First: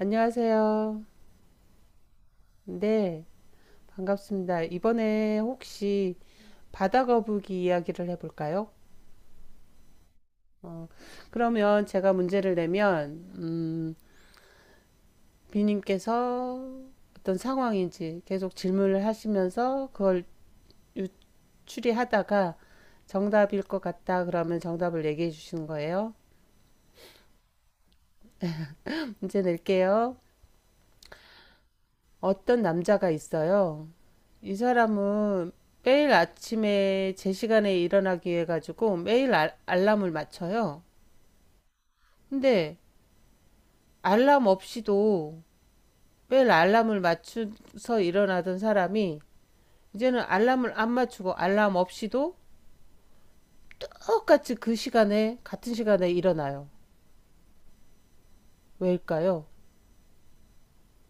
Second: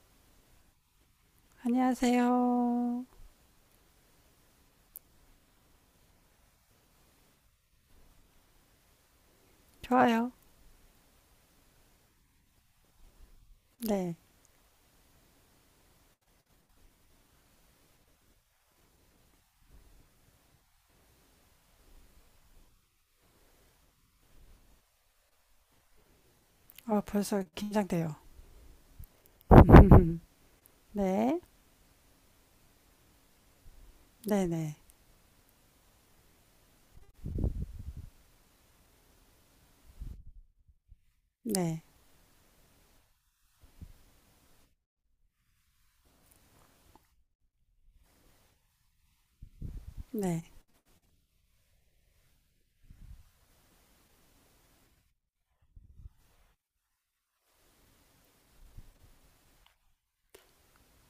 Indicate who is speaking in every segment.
Speaker 1: 안녕하세요.
Speaker 2: 안녕하세요.
Speaker 1: 네, 반갑습니다. 이번에 혹시 바다 거북이 이야기를 해볼까요?
Speaker 2: 좋아요.
Speaker 1: 어, 그러면 제가 문제를 내면,
Speaker 2: 네.
Speaker 1: 비님께서 어떤 상황인지 계속 질문을 하시면서 그걸 추리하다가 정답일 것 같다 그러면 정답을 얘기해 주시는 거예요.
Speaker 2: 벌써 긴장돼요.
Speaker 1: 문제 낼게요.
Speaker 2: 네.
Speaker 1: 어떤 남자가 있어요. 이
Speaker 2: 네네.
Speaker 1: 사람은 매일 아침에 제 시간에 일어나기 위해 가지고 매일 알람을 맞춰요.
Speaker 2: 네.
Speaker 1: 근데 알람 없이도 매일 알람을 맞춰서 일어나던 사람이 이제는
Speaker 2: 네.
Speaker 1: 알람을 안 맞추고 알람 없이도 똑같이 그 시간에 같은 시간에 일어나요. 왜일까요?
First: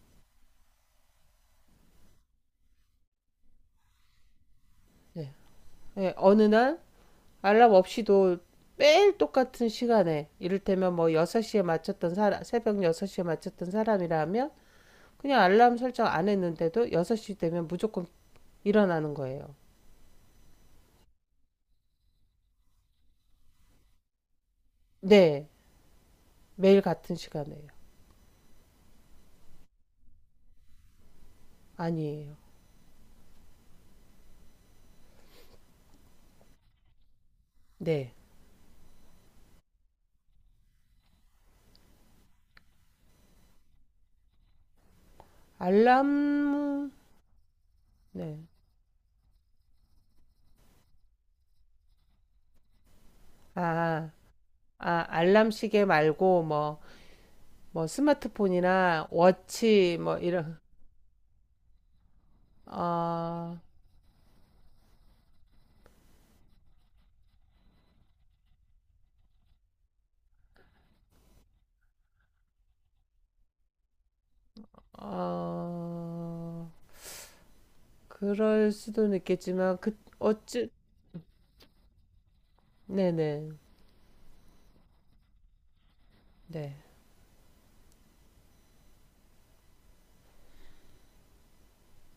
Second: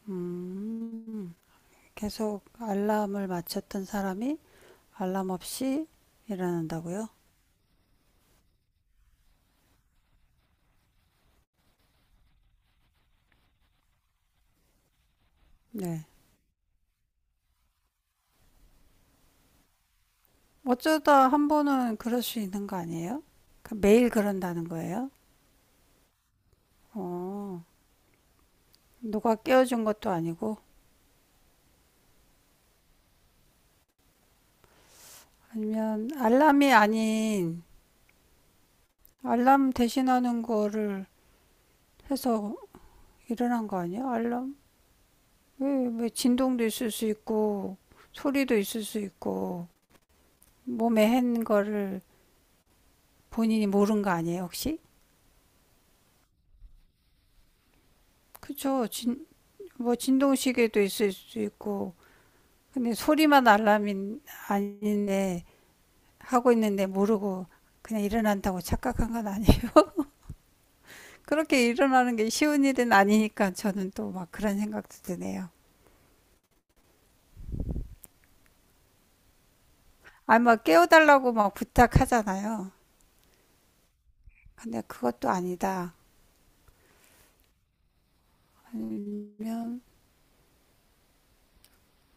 Speaker 2: 음. 계속 알람을 맞췄던 사람이 알람
Speaker 1: 네.
Speaker 2: 없이
Speaker 1: 네, 어느 날
Speaker 2: 일어난다고요?
Speaker 1: 알람 없이도 매일 똑같은 시간에 이를테면 뭐 6시에 맞췄던 사람, 새벽 6시에 맞췄던 사람이라면 그냥 알람
Speaker 2: 네.
Speaker 1: 설정 안 했는데도 6시 되면 무조건 일어나는 거예요.
Speaker 2: 어쩌다 한 번은 그럴 수 있는 거 아니에요? 그 매일 그런다는 거예요?
Speaker 1: 네. 매일 같은
Speaker 2: 어.
Speaker 1: 시간에요.
Speaker 2: 누가 깨워준 것도 아니고
Speaker 1: 아니에요.
Speaker 2: 아니면 알람이 아닌
Speaker 1: 네.
Speaker 2: 알람 대신하는 거를 해서 일어난 거 아니에요? 알람 왜,
Speaker 1: 알람,
Speaker 2: 진동도 있을 수 있고
Speaker 1: 네.
Speaker 2: 소리도 있을 수 있고 몸에 한 거를 본인이 모른
Speaker 1: 아,
Speaker 2: 거 아니에요, 혹시?
Speaker 1: 아, 알람 시계 말고 뭐, 뭐
Speaker 2: 그쵸.
Speaker 1: 스마트폰이나
Speaker 2: 뭐
Speaker 1: 워치 뭐 이런,
Speaker 2: 진동시계도 있을 수 있고 근데 소리만
Speaker 1: 어,
Speaker 2: 알람이 아닌데 하고 있는데 모르고 그냥 일어난다고 착각한 건 아니에요. 그렇게 일어나는 게 쉬운 일은 아니니까 저는 또 막 그런 생각도 드네요.
Speaker 1: 어, 그럴 수도 있겠지만, 그,
Speaker 2: 아니 막
Speaker 1: 어찌,
Speaker 2: 깨워달라고 막 부탁하잖아요.
Speaker 1: 네네.
Speaker 2: 근데 그것도 아니다.
Speaker 1: 네.
Speaker 2: 아니면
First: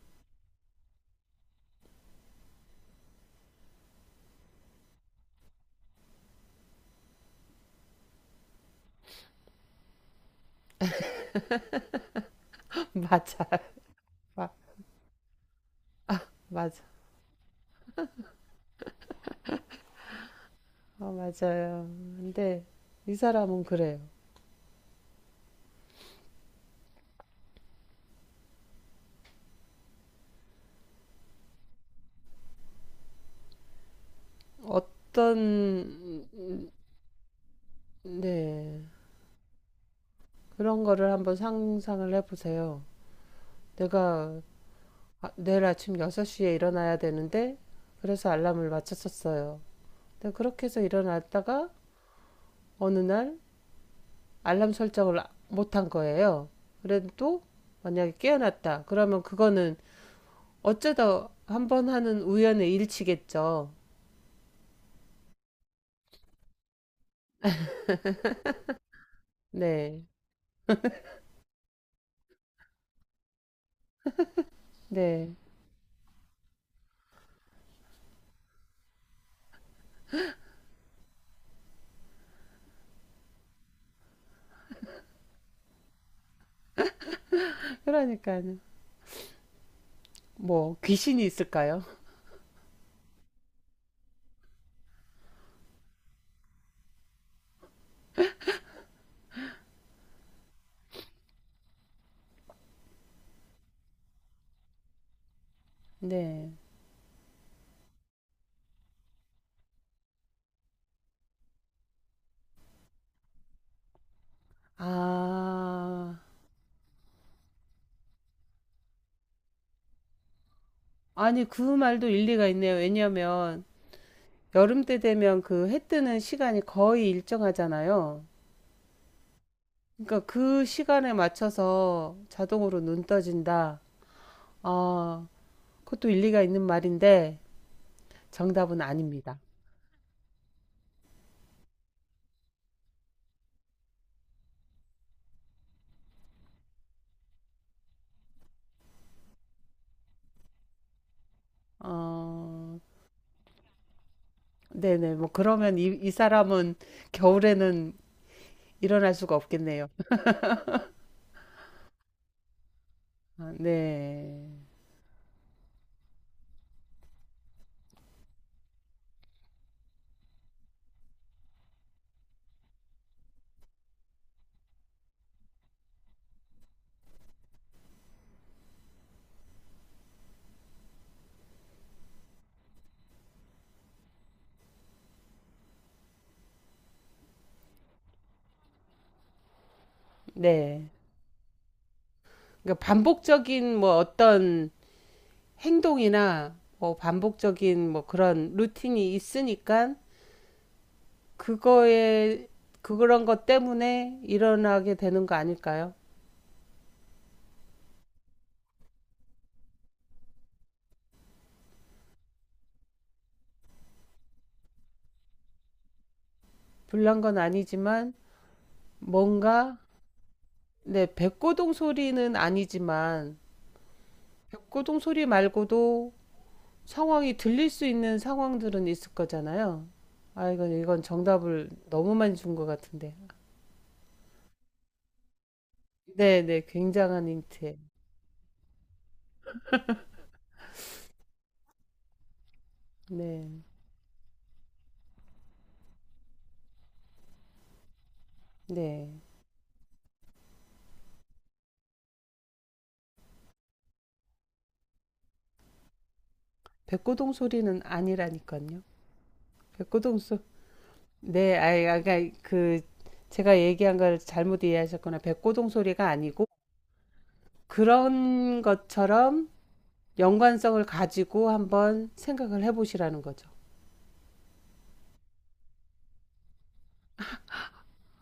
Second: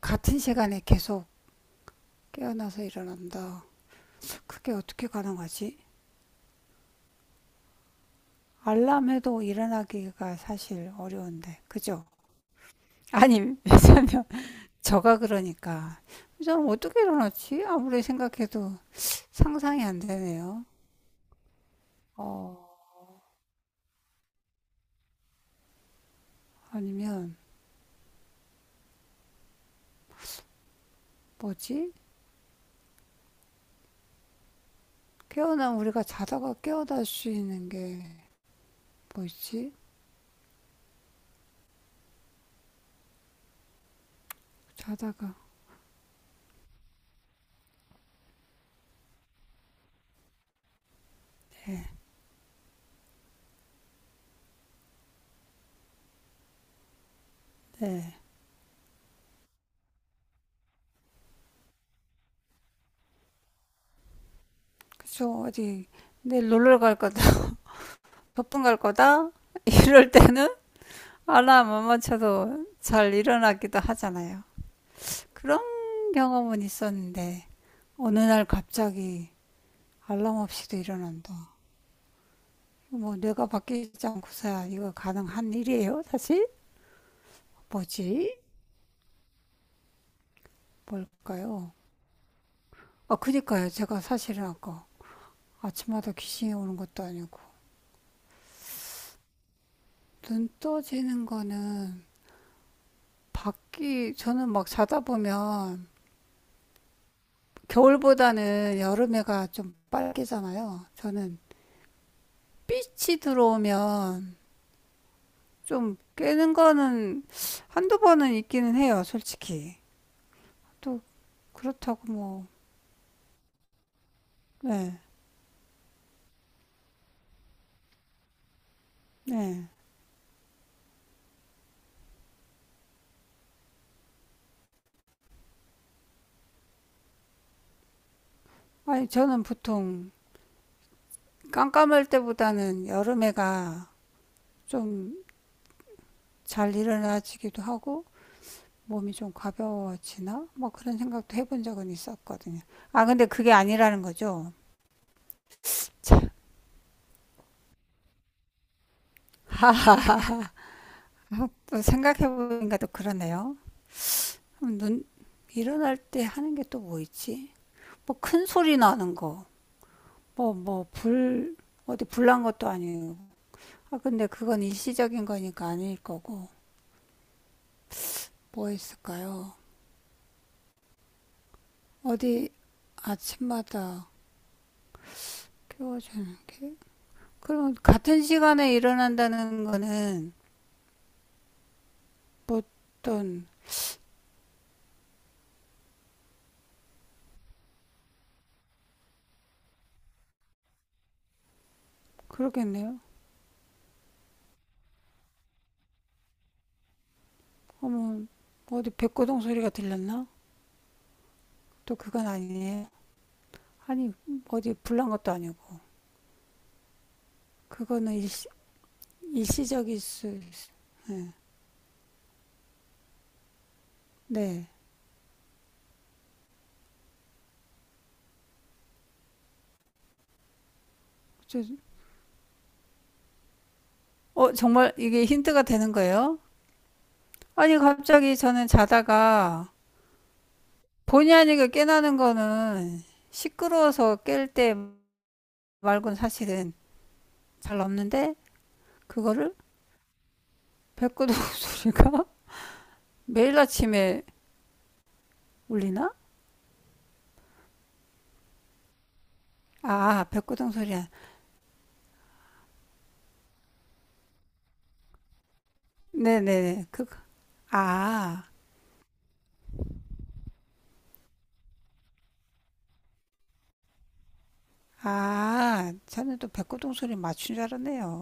Speaker 2: 같은 시간에 계속 깨어나서 일어난다. 그게 어떻게 가능하지? 알람해도 일어나기가 사실 어려운데, 그죠?
Speaker 1: 맞아.
Speaker 2: 아니, 왜냐면
Speaker 1: 마-
Speaker 2: 저가 그러니까 저는
Speaker 1: 맞아.
Speaker 2: 어떻게 일어났지? 아무리 생각해도 상상이 안 되네요.
Speaker 1: 어, 맞아요.
Speaker 2: 어,
Speaker 1: 근데 이 사람은 그래요.
Speaker 2: 아니면 뭐지?
Speaker 1: 어떤,
Speaker 2: 깨어나 우리가 자다가 깨어날 수 있는 게
Speaker 1: 네,
Speaker 2: 뭐 있지?
Speaker 1: 그런 거를 한번 상상을 해보세요. 내가
Speaker 2: 자다가
Speaker 1: 내일 아침 6시에 일어나야 되는데, 그래서 알람을 맞췄었어요. 근데 그렇게 해서 일어났다가
Speaker 2: 네,
Speaker 1: 어느 날 알람 설정을 못한 거예요. 그래도
Speaker 2: 네,
Speaker 1: 만약에 깨어났다. 그러면 그거는 어쩌다 한번 하는 우연의 일치겠죠.
Speaker 2: 그쵸 어디 내일 놀러 갈 거다, 소풍 갈 거다
Speaker 1: 네,
Speaker 2: 이럴 때는 알람 못 맞춰도 잘 일어나기도 하잖아요.
Speaker 1: 네.
Speaker 2: 그런 경험은 있었는데 어느 날 갑자기 알람 없이도 일어난다. 뭐 뇌가 바뀌지 않고서야 이거 가능한 일이에요, 사실? 뭐지?
Speaker 1: 그러니까요. 뭐, 귀신이
Speaker 2: 뭘까요?
Speaker 1: 있을까요?
Speaker 2: 아, 그니까요. 제가 사실은 아까 아침마다 귀신이 오는 것도 아니고 눈 떠지는 거는 밖이 저는 막 자다 보면
Speaker 1: 네.
Speaker 2: 겨울보다는 여름에가 좀 빨개잖아요. 저는 빛이 들어오면 좀
Speaker 1: 아,
Speaker 2: 깨는 거는 한두 번은 있기는 해요, 솔직히. 또
Speaker 1: 아니, 그
Speaker 2: 그렇다고
Speaker 1: 말도 일리가
Speaker 2: 뭐,
Speaker 1: 있네요. 왜냐면 여름 때
Speaker 2: 네,
Speaker 1: 되면 그 해 뜨는 시간이 거의 일정하잖아요.
Speaker 2: 네.
Speaker 1: 그러니까 그 시간에 맞춰서 자동으로 눈 떠진다. 어, 그것도 일리가 있는 말인데 정답은
Speaker 2: 아니,
Speaker 1: 아닙니다.
Speaker 2: 저는 보통 깜깜할 때보다는 여름에가 좀 잘 일어나지기도 하고, 몸이 좀 가벼워지나? 뭐 그런 생각도 해본 적은 있었거든요.
Speaker 1: 어,
Speaker 2: 아, 근데 그게 아니라는 거죠.
Speaker 1: 네네. 뭐 그러면 이 사람은 겨울에는 일어날 수가 없겠네요.
Speaker 2: 아, 또 생각해보니까 또
Speaker 1: 아,
Speaker 2: 그러네요.
Speaker 1: 네.
Speaker 2: 그럼 눈, 일어날 때 하는 게 또 뭐 있지? 뭐 큰 소리 나는 거. 뭐, 뭐, 불, 어디 불난 것도 아니고. 아, 근데 그건 일시적인 거니까 아닐 거고. 뭐 있을까요? 어디 아침마다 깨워주는 게? 그럼 같은 시간에 일어난다는 거는
Speaker 1: 네.
Speaker 2: 뭐
Speaker 1: 그러니까
Speaker 2: 어떤,
Speaker 1: 반복적인 뭐 어떤 행동이나 뭐 반복적인 뭐 그런 루틴이 있으니까 그거에
Speaker 2: 그러겠네요.
Speaker 1: 그런 것 때문에 일어나게 되는 거 아닐까요?
Speaker 2: 어머, 어디 백고동 소리가 들렸나? 또 그건 아니에요. 아니, 어디 불난 것도 아니고.
Speaker 1: 불난 건 아니지만
Speaker 2: 그거는 일시,
Speaker 1: 뭔가
Speaker 2: 일시적일 수, 있-
Speaker 1: 네,
Speaker 2: 네.
Speaker 1: 백고동 소리는 아니지만
Speaker 2: 네.
Speaker 1: 백고동 소리 말고도 상황이 들릴 수 있는 상황들은 있을 거잖아요. 아, 이건
Speaker 2: 저-
Speaker 1: 정답을 너무 많이 준 것 같은데.
Speaker 2: 정말 이게 힌트가 되는 거예요?
Speaker 1: 네, 네, 굉장한 힌트.
Speaker 2: 아니, 갑자기 저는 자다가 본의 아니게 깨나는 거는
Speaker 1: 네,
Speaker 2: 시끄러워서 깰 때 말곤 사실은 잘 없는데,
Speaker 1: 네.
Speaker 2: 그거를 백구동 소리가 매일 아침에 울리나?
Speaker 1: 백고동 소리는 아니라니까요. 백고동
Speaker 2: 아,
Speaker 1: 소
Speaker 2: 백구동 소리야.
Speaker 1: 네, 아이, 까그 제가 얘기한 걸 잘못 이해하셨거나 백고동 소리가 아니고
Speaker 2: 네네네. 그, 아,
Speaker 1: 그런 것처럼 연관성을 가지고 한번 생각을 해보시라는 거죠.
Speaker 2: 아, 저는 또 백구동 소리 맞춘 줄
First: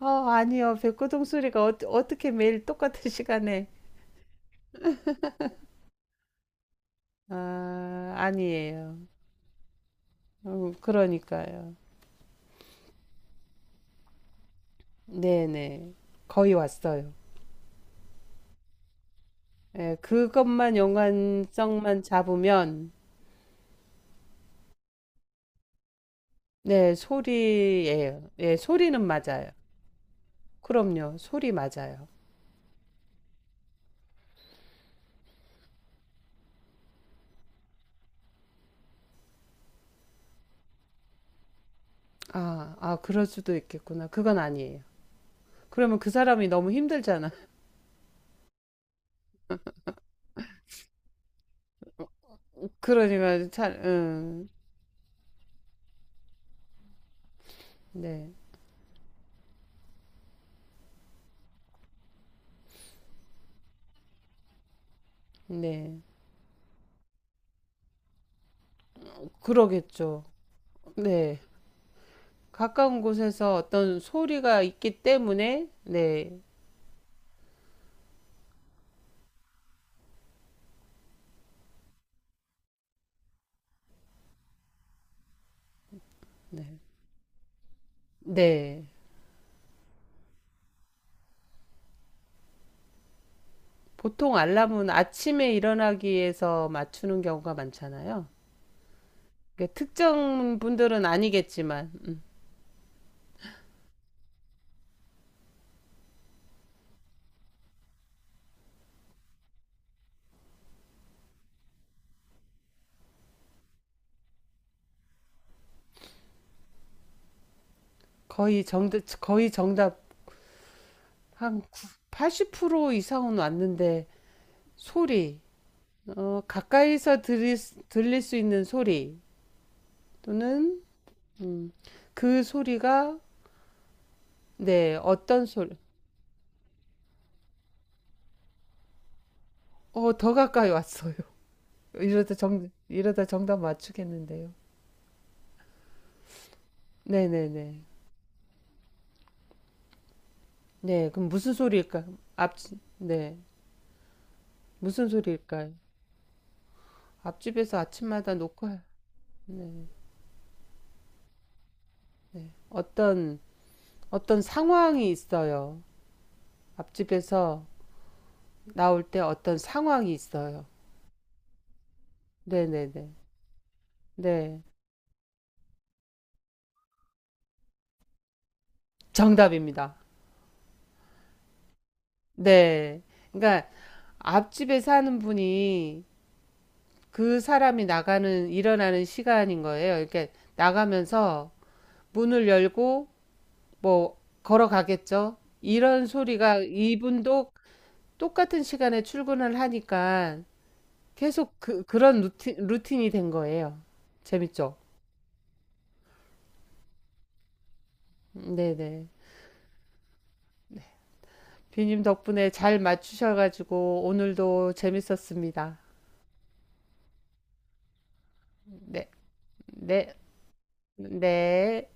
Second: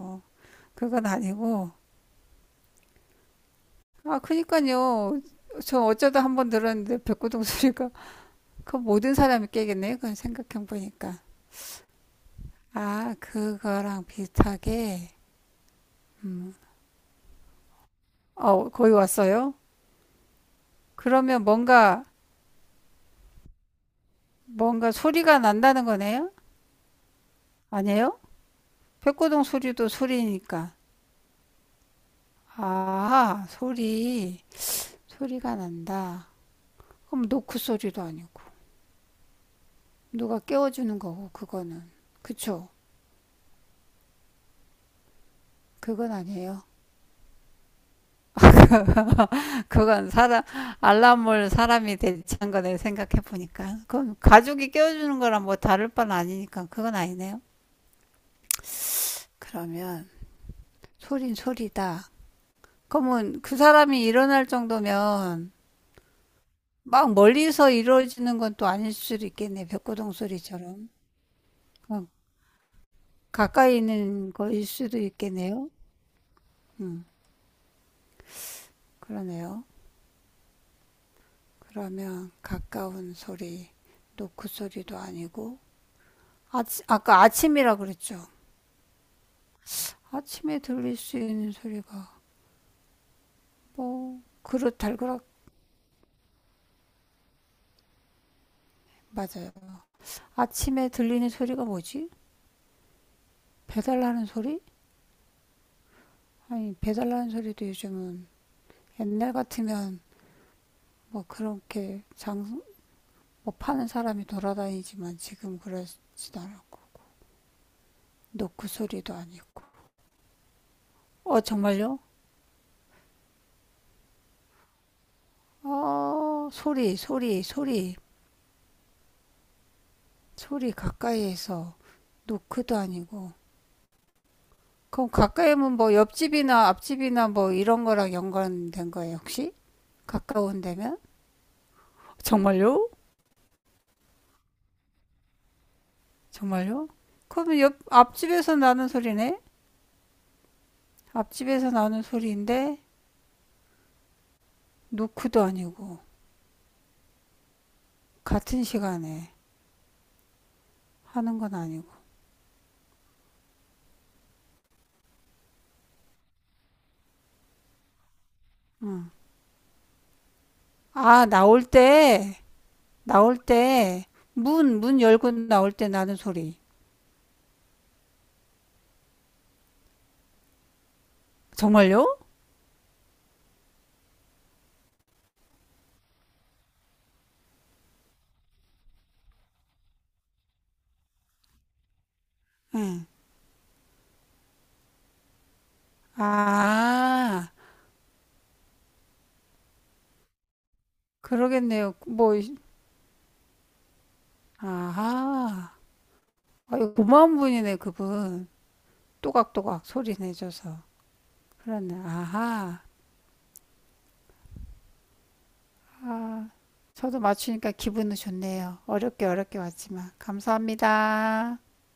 Speaker 1: 어, 아니요.
Speaker 2: 그건
Speaker 1: 백고동 소리가
Speaker 2: 아니고.
Speaker 1: 어떻게 매일 똑같은 시간에
Speaker 2: 아, 그니까요. 저 어쩌다 한번 들었는데 백구동 소리가
Speaker 1: 아,
Speaker 2: 그
Speaker 1: 아니에요.
Speaker 2: 모든 사람이 깨겠네. 그건 생각해
Speaker 1: 어,
Speaker 2: 보니까.
Speaker 1: 그러니까요.
Speaker 2: 아, 그거랑 비슷하게.
Speaker 1: 네네.
Speaker 2: 음.
Speaker 1: 거의 왔어요.
Speaker 2: 어, 거의 왔어요?
Speaker 1: 예, 그것만
Speaker 2: 그러면
Speaker 1: 연관성만 잡으면
Speaker 2: 뭔가 소리가 난다는 거네요?
Speaker 1: 네,
Speaker 2: 아니에요?
Speaker 1: 소리예요. 예, 소리는
Speaker 2: 백고동
Speaker 1: 맞아요.
Speaker 2: 소리도 소리니까.
Speaker 1: 그럼요. 소리 맞아요.
Speaker 2: 아, 소리. 소리가 난다. 그럼 노크 소리도 아니고. 누가 깨워주는 거고, 그거는. 그쵸?
Speaker 1: 아, 아, 그럴 수도 있겠구나. 그건 아니에요. 그러면 그
Speaker 2: 그건
Speaker 1: 사람이
Speaker 2: 아니에요.
Speaker 1: 너무 힘들잖아.
Speaker 2: 그건 사람, 알람을 사람이 대체한 거네,
Speaker 1: 그러니까 잘,
Speaker 2: 생각해보니까. 그럼 가족이 깨워주는 거랑 뭐 다를 바는 아니니까 그건 아니네요.
Speaker 1: 네,
Speaker 2: 그러면 소린 소리다. 그러면 그 사람이 일어날 정도면
Speaker 1: 네,
Speaker 2: 막 멀리서 이루어지는 건 또 아닐 수도 있겠네. 벽고동
Speaker 1: 그러겠죠.
Speaker 2: 소리처럼.
Speaker 1: 네,
Speaker 2: 어,
Speaker 1: 가까운 곳에서
Speaker 2: 가까이
Speaker 1: 어떤
Speaker 2: 있는
Speaker 1: 소리가
Speaker 2: 거일 수도
Speaker 1: 있기 때문에,
Speaker 2: 있겠네요.
Speaker 1: 네,
Speaker 2: 음, 그러네요. 그러면 가까운 소리, 노크 소리도 아니고 아까 아침이라 그랬죠.
Speaker 1: 네.
Speaker 2: 아침에 들릴 수 있는 소리가 뭐
Speaker 1: 보통
Speaker 2: 그릇
Speaker 1: 알람은
Speaker 2: 달그락
Speaker 1: 아침에 일어나기 위해서 맞추는 경우가 많잖아요.
Speaker 2: 맞아요.
Speaker 1: 그러니까 특정
Speaker 2: 아침에
Speaker 1: 분들은
Speaker 2: 들리는 소리가
Speaker 1: 아니겠지만
Speaker 2: 뭐지? 배달하는 소리? 아니 배달하는 소리도 요즘은 옛날 같으면 뭐 그렇게 장, 뭐 파는 사람이 돌아다니지만 지금 그러지도 않았고,
Speaker 1: 거의
Speaker 2: 노크
Speaker 1: 정답,
Speaker 2: 소리도
Speaker 1: 거의
Speaker 2: 아니고.
Speaker 1: 정답
Speaker 2: 어,
Speaker 1: 한
Speaker 2: 정말요?
Speaker 1: 80% 이상은 왔는데 소리. 어,
Speaker 2: 어, 소리, 소리, 소리,
Speaker 1: 들릴 수 있는 소리
Speaker 2: 소리
Speaker 1: 또는 음,
Speaker 2: 가까이에서
Speaker 1: 그
Speaker 2: 노크도
Speaker 1: 소리가
Speaker 2: 아니고.
Speaker 1: 네,
Speaker 2: 그럼
Speaker 1: 어떤
Speaker 2: 가까이면
Speaker 1: 소리?
Speaker 2: 뭐 옆집이나 앞집이나 뭐 이런 거랑 연관된 거예요, 혹시?
Speaker 1: 어, 더
Speaker 2: 가까운
Speaker 1: 가까이
Speaker 2: 데면?
Speaker 1: 왔어요.
Speaker 2: 정말요?
Speaker 1: 이러다 정답 맞추겠는데요.
Speaker 2: 정말요? 그러면
Speaker 1: 네네네.
Speaker 2: 앞집에서 나는 소리네?
Speaker 1: 네, 그럼 무슨
Speaker 2: 앞집에서 나는
Speaker 1: 소리일까요? 앞,
Speaker 2: 소리인데,
Speaker 1: 네, 무슨
Speaker 2: 노크도
Speaker 1: 소리일까요?
Speaker 2: 아니고.
Speaker 1: 앞집에서 아침마다
Speaker 2: 같은
Speaker 1: 놓고 할-
Speaker 2: 시간에 하는 건 아니고.
Speaker 1: 어떤 어떤 상황이 있어요. 앞집에서 나올 때 어떤 상황이 있어요.
Speaker 2: 아, 나올 때,
Speaker 1: 네네네.
Speaker 2: 나올 때,
Speaker 1: 네,
Speaker 2: 문 열고 나올 때 나는 소리.
Speaker 1: 정답입니다.
Speaker 2: 정말요?
Speaker 1: 네. 그러니까 앞집에 사는 분이 그 사람이 나가는 일어나는 시간인 거예요. 이렇게 나가면서 문을
Speaker 2: 응.
Speaker 1: 열고 뭐 걸어가겠죠. 이런 소리가 이분도
Speaker 2: 아,
Speaker 1: 똑같은 시간에 출근을 하니까 계속
Speaker 2: 그러겠네요.
Speaker 1: 그런
Speaker 2: 뭐,
Speaker 1: 루틴이 된 거예요. 재밌죠?
Speaker 2: 아하. 아유, 고마운 분이네, 그분.
Speaker 1: 네네.
Speaker 2: 또각또각 소리 내줘서. 그러네,
Speaker 1: 비님 덕분에 잘
Speaker 2: 아하.
Speaker 1: 맞추셔가지고 오늘도 재밌었습니다.
Speaker 2: 아, 저도 맞추니까 기분은 좋네요.
Speaker 1: 네,
Speaker 2: 어렵게 어렵게 왔지만.
Speaker 1: 네,
Speaker 2: 감사합니다.
Speaker 1: 네.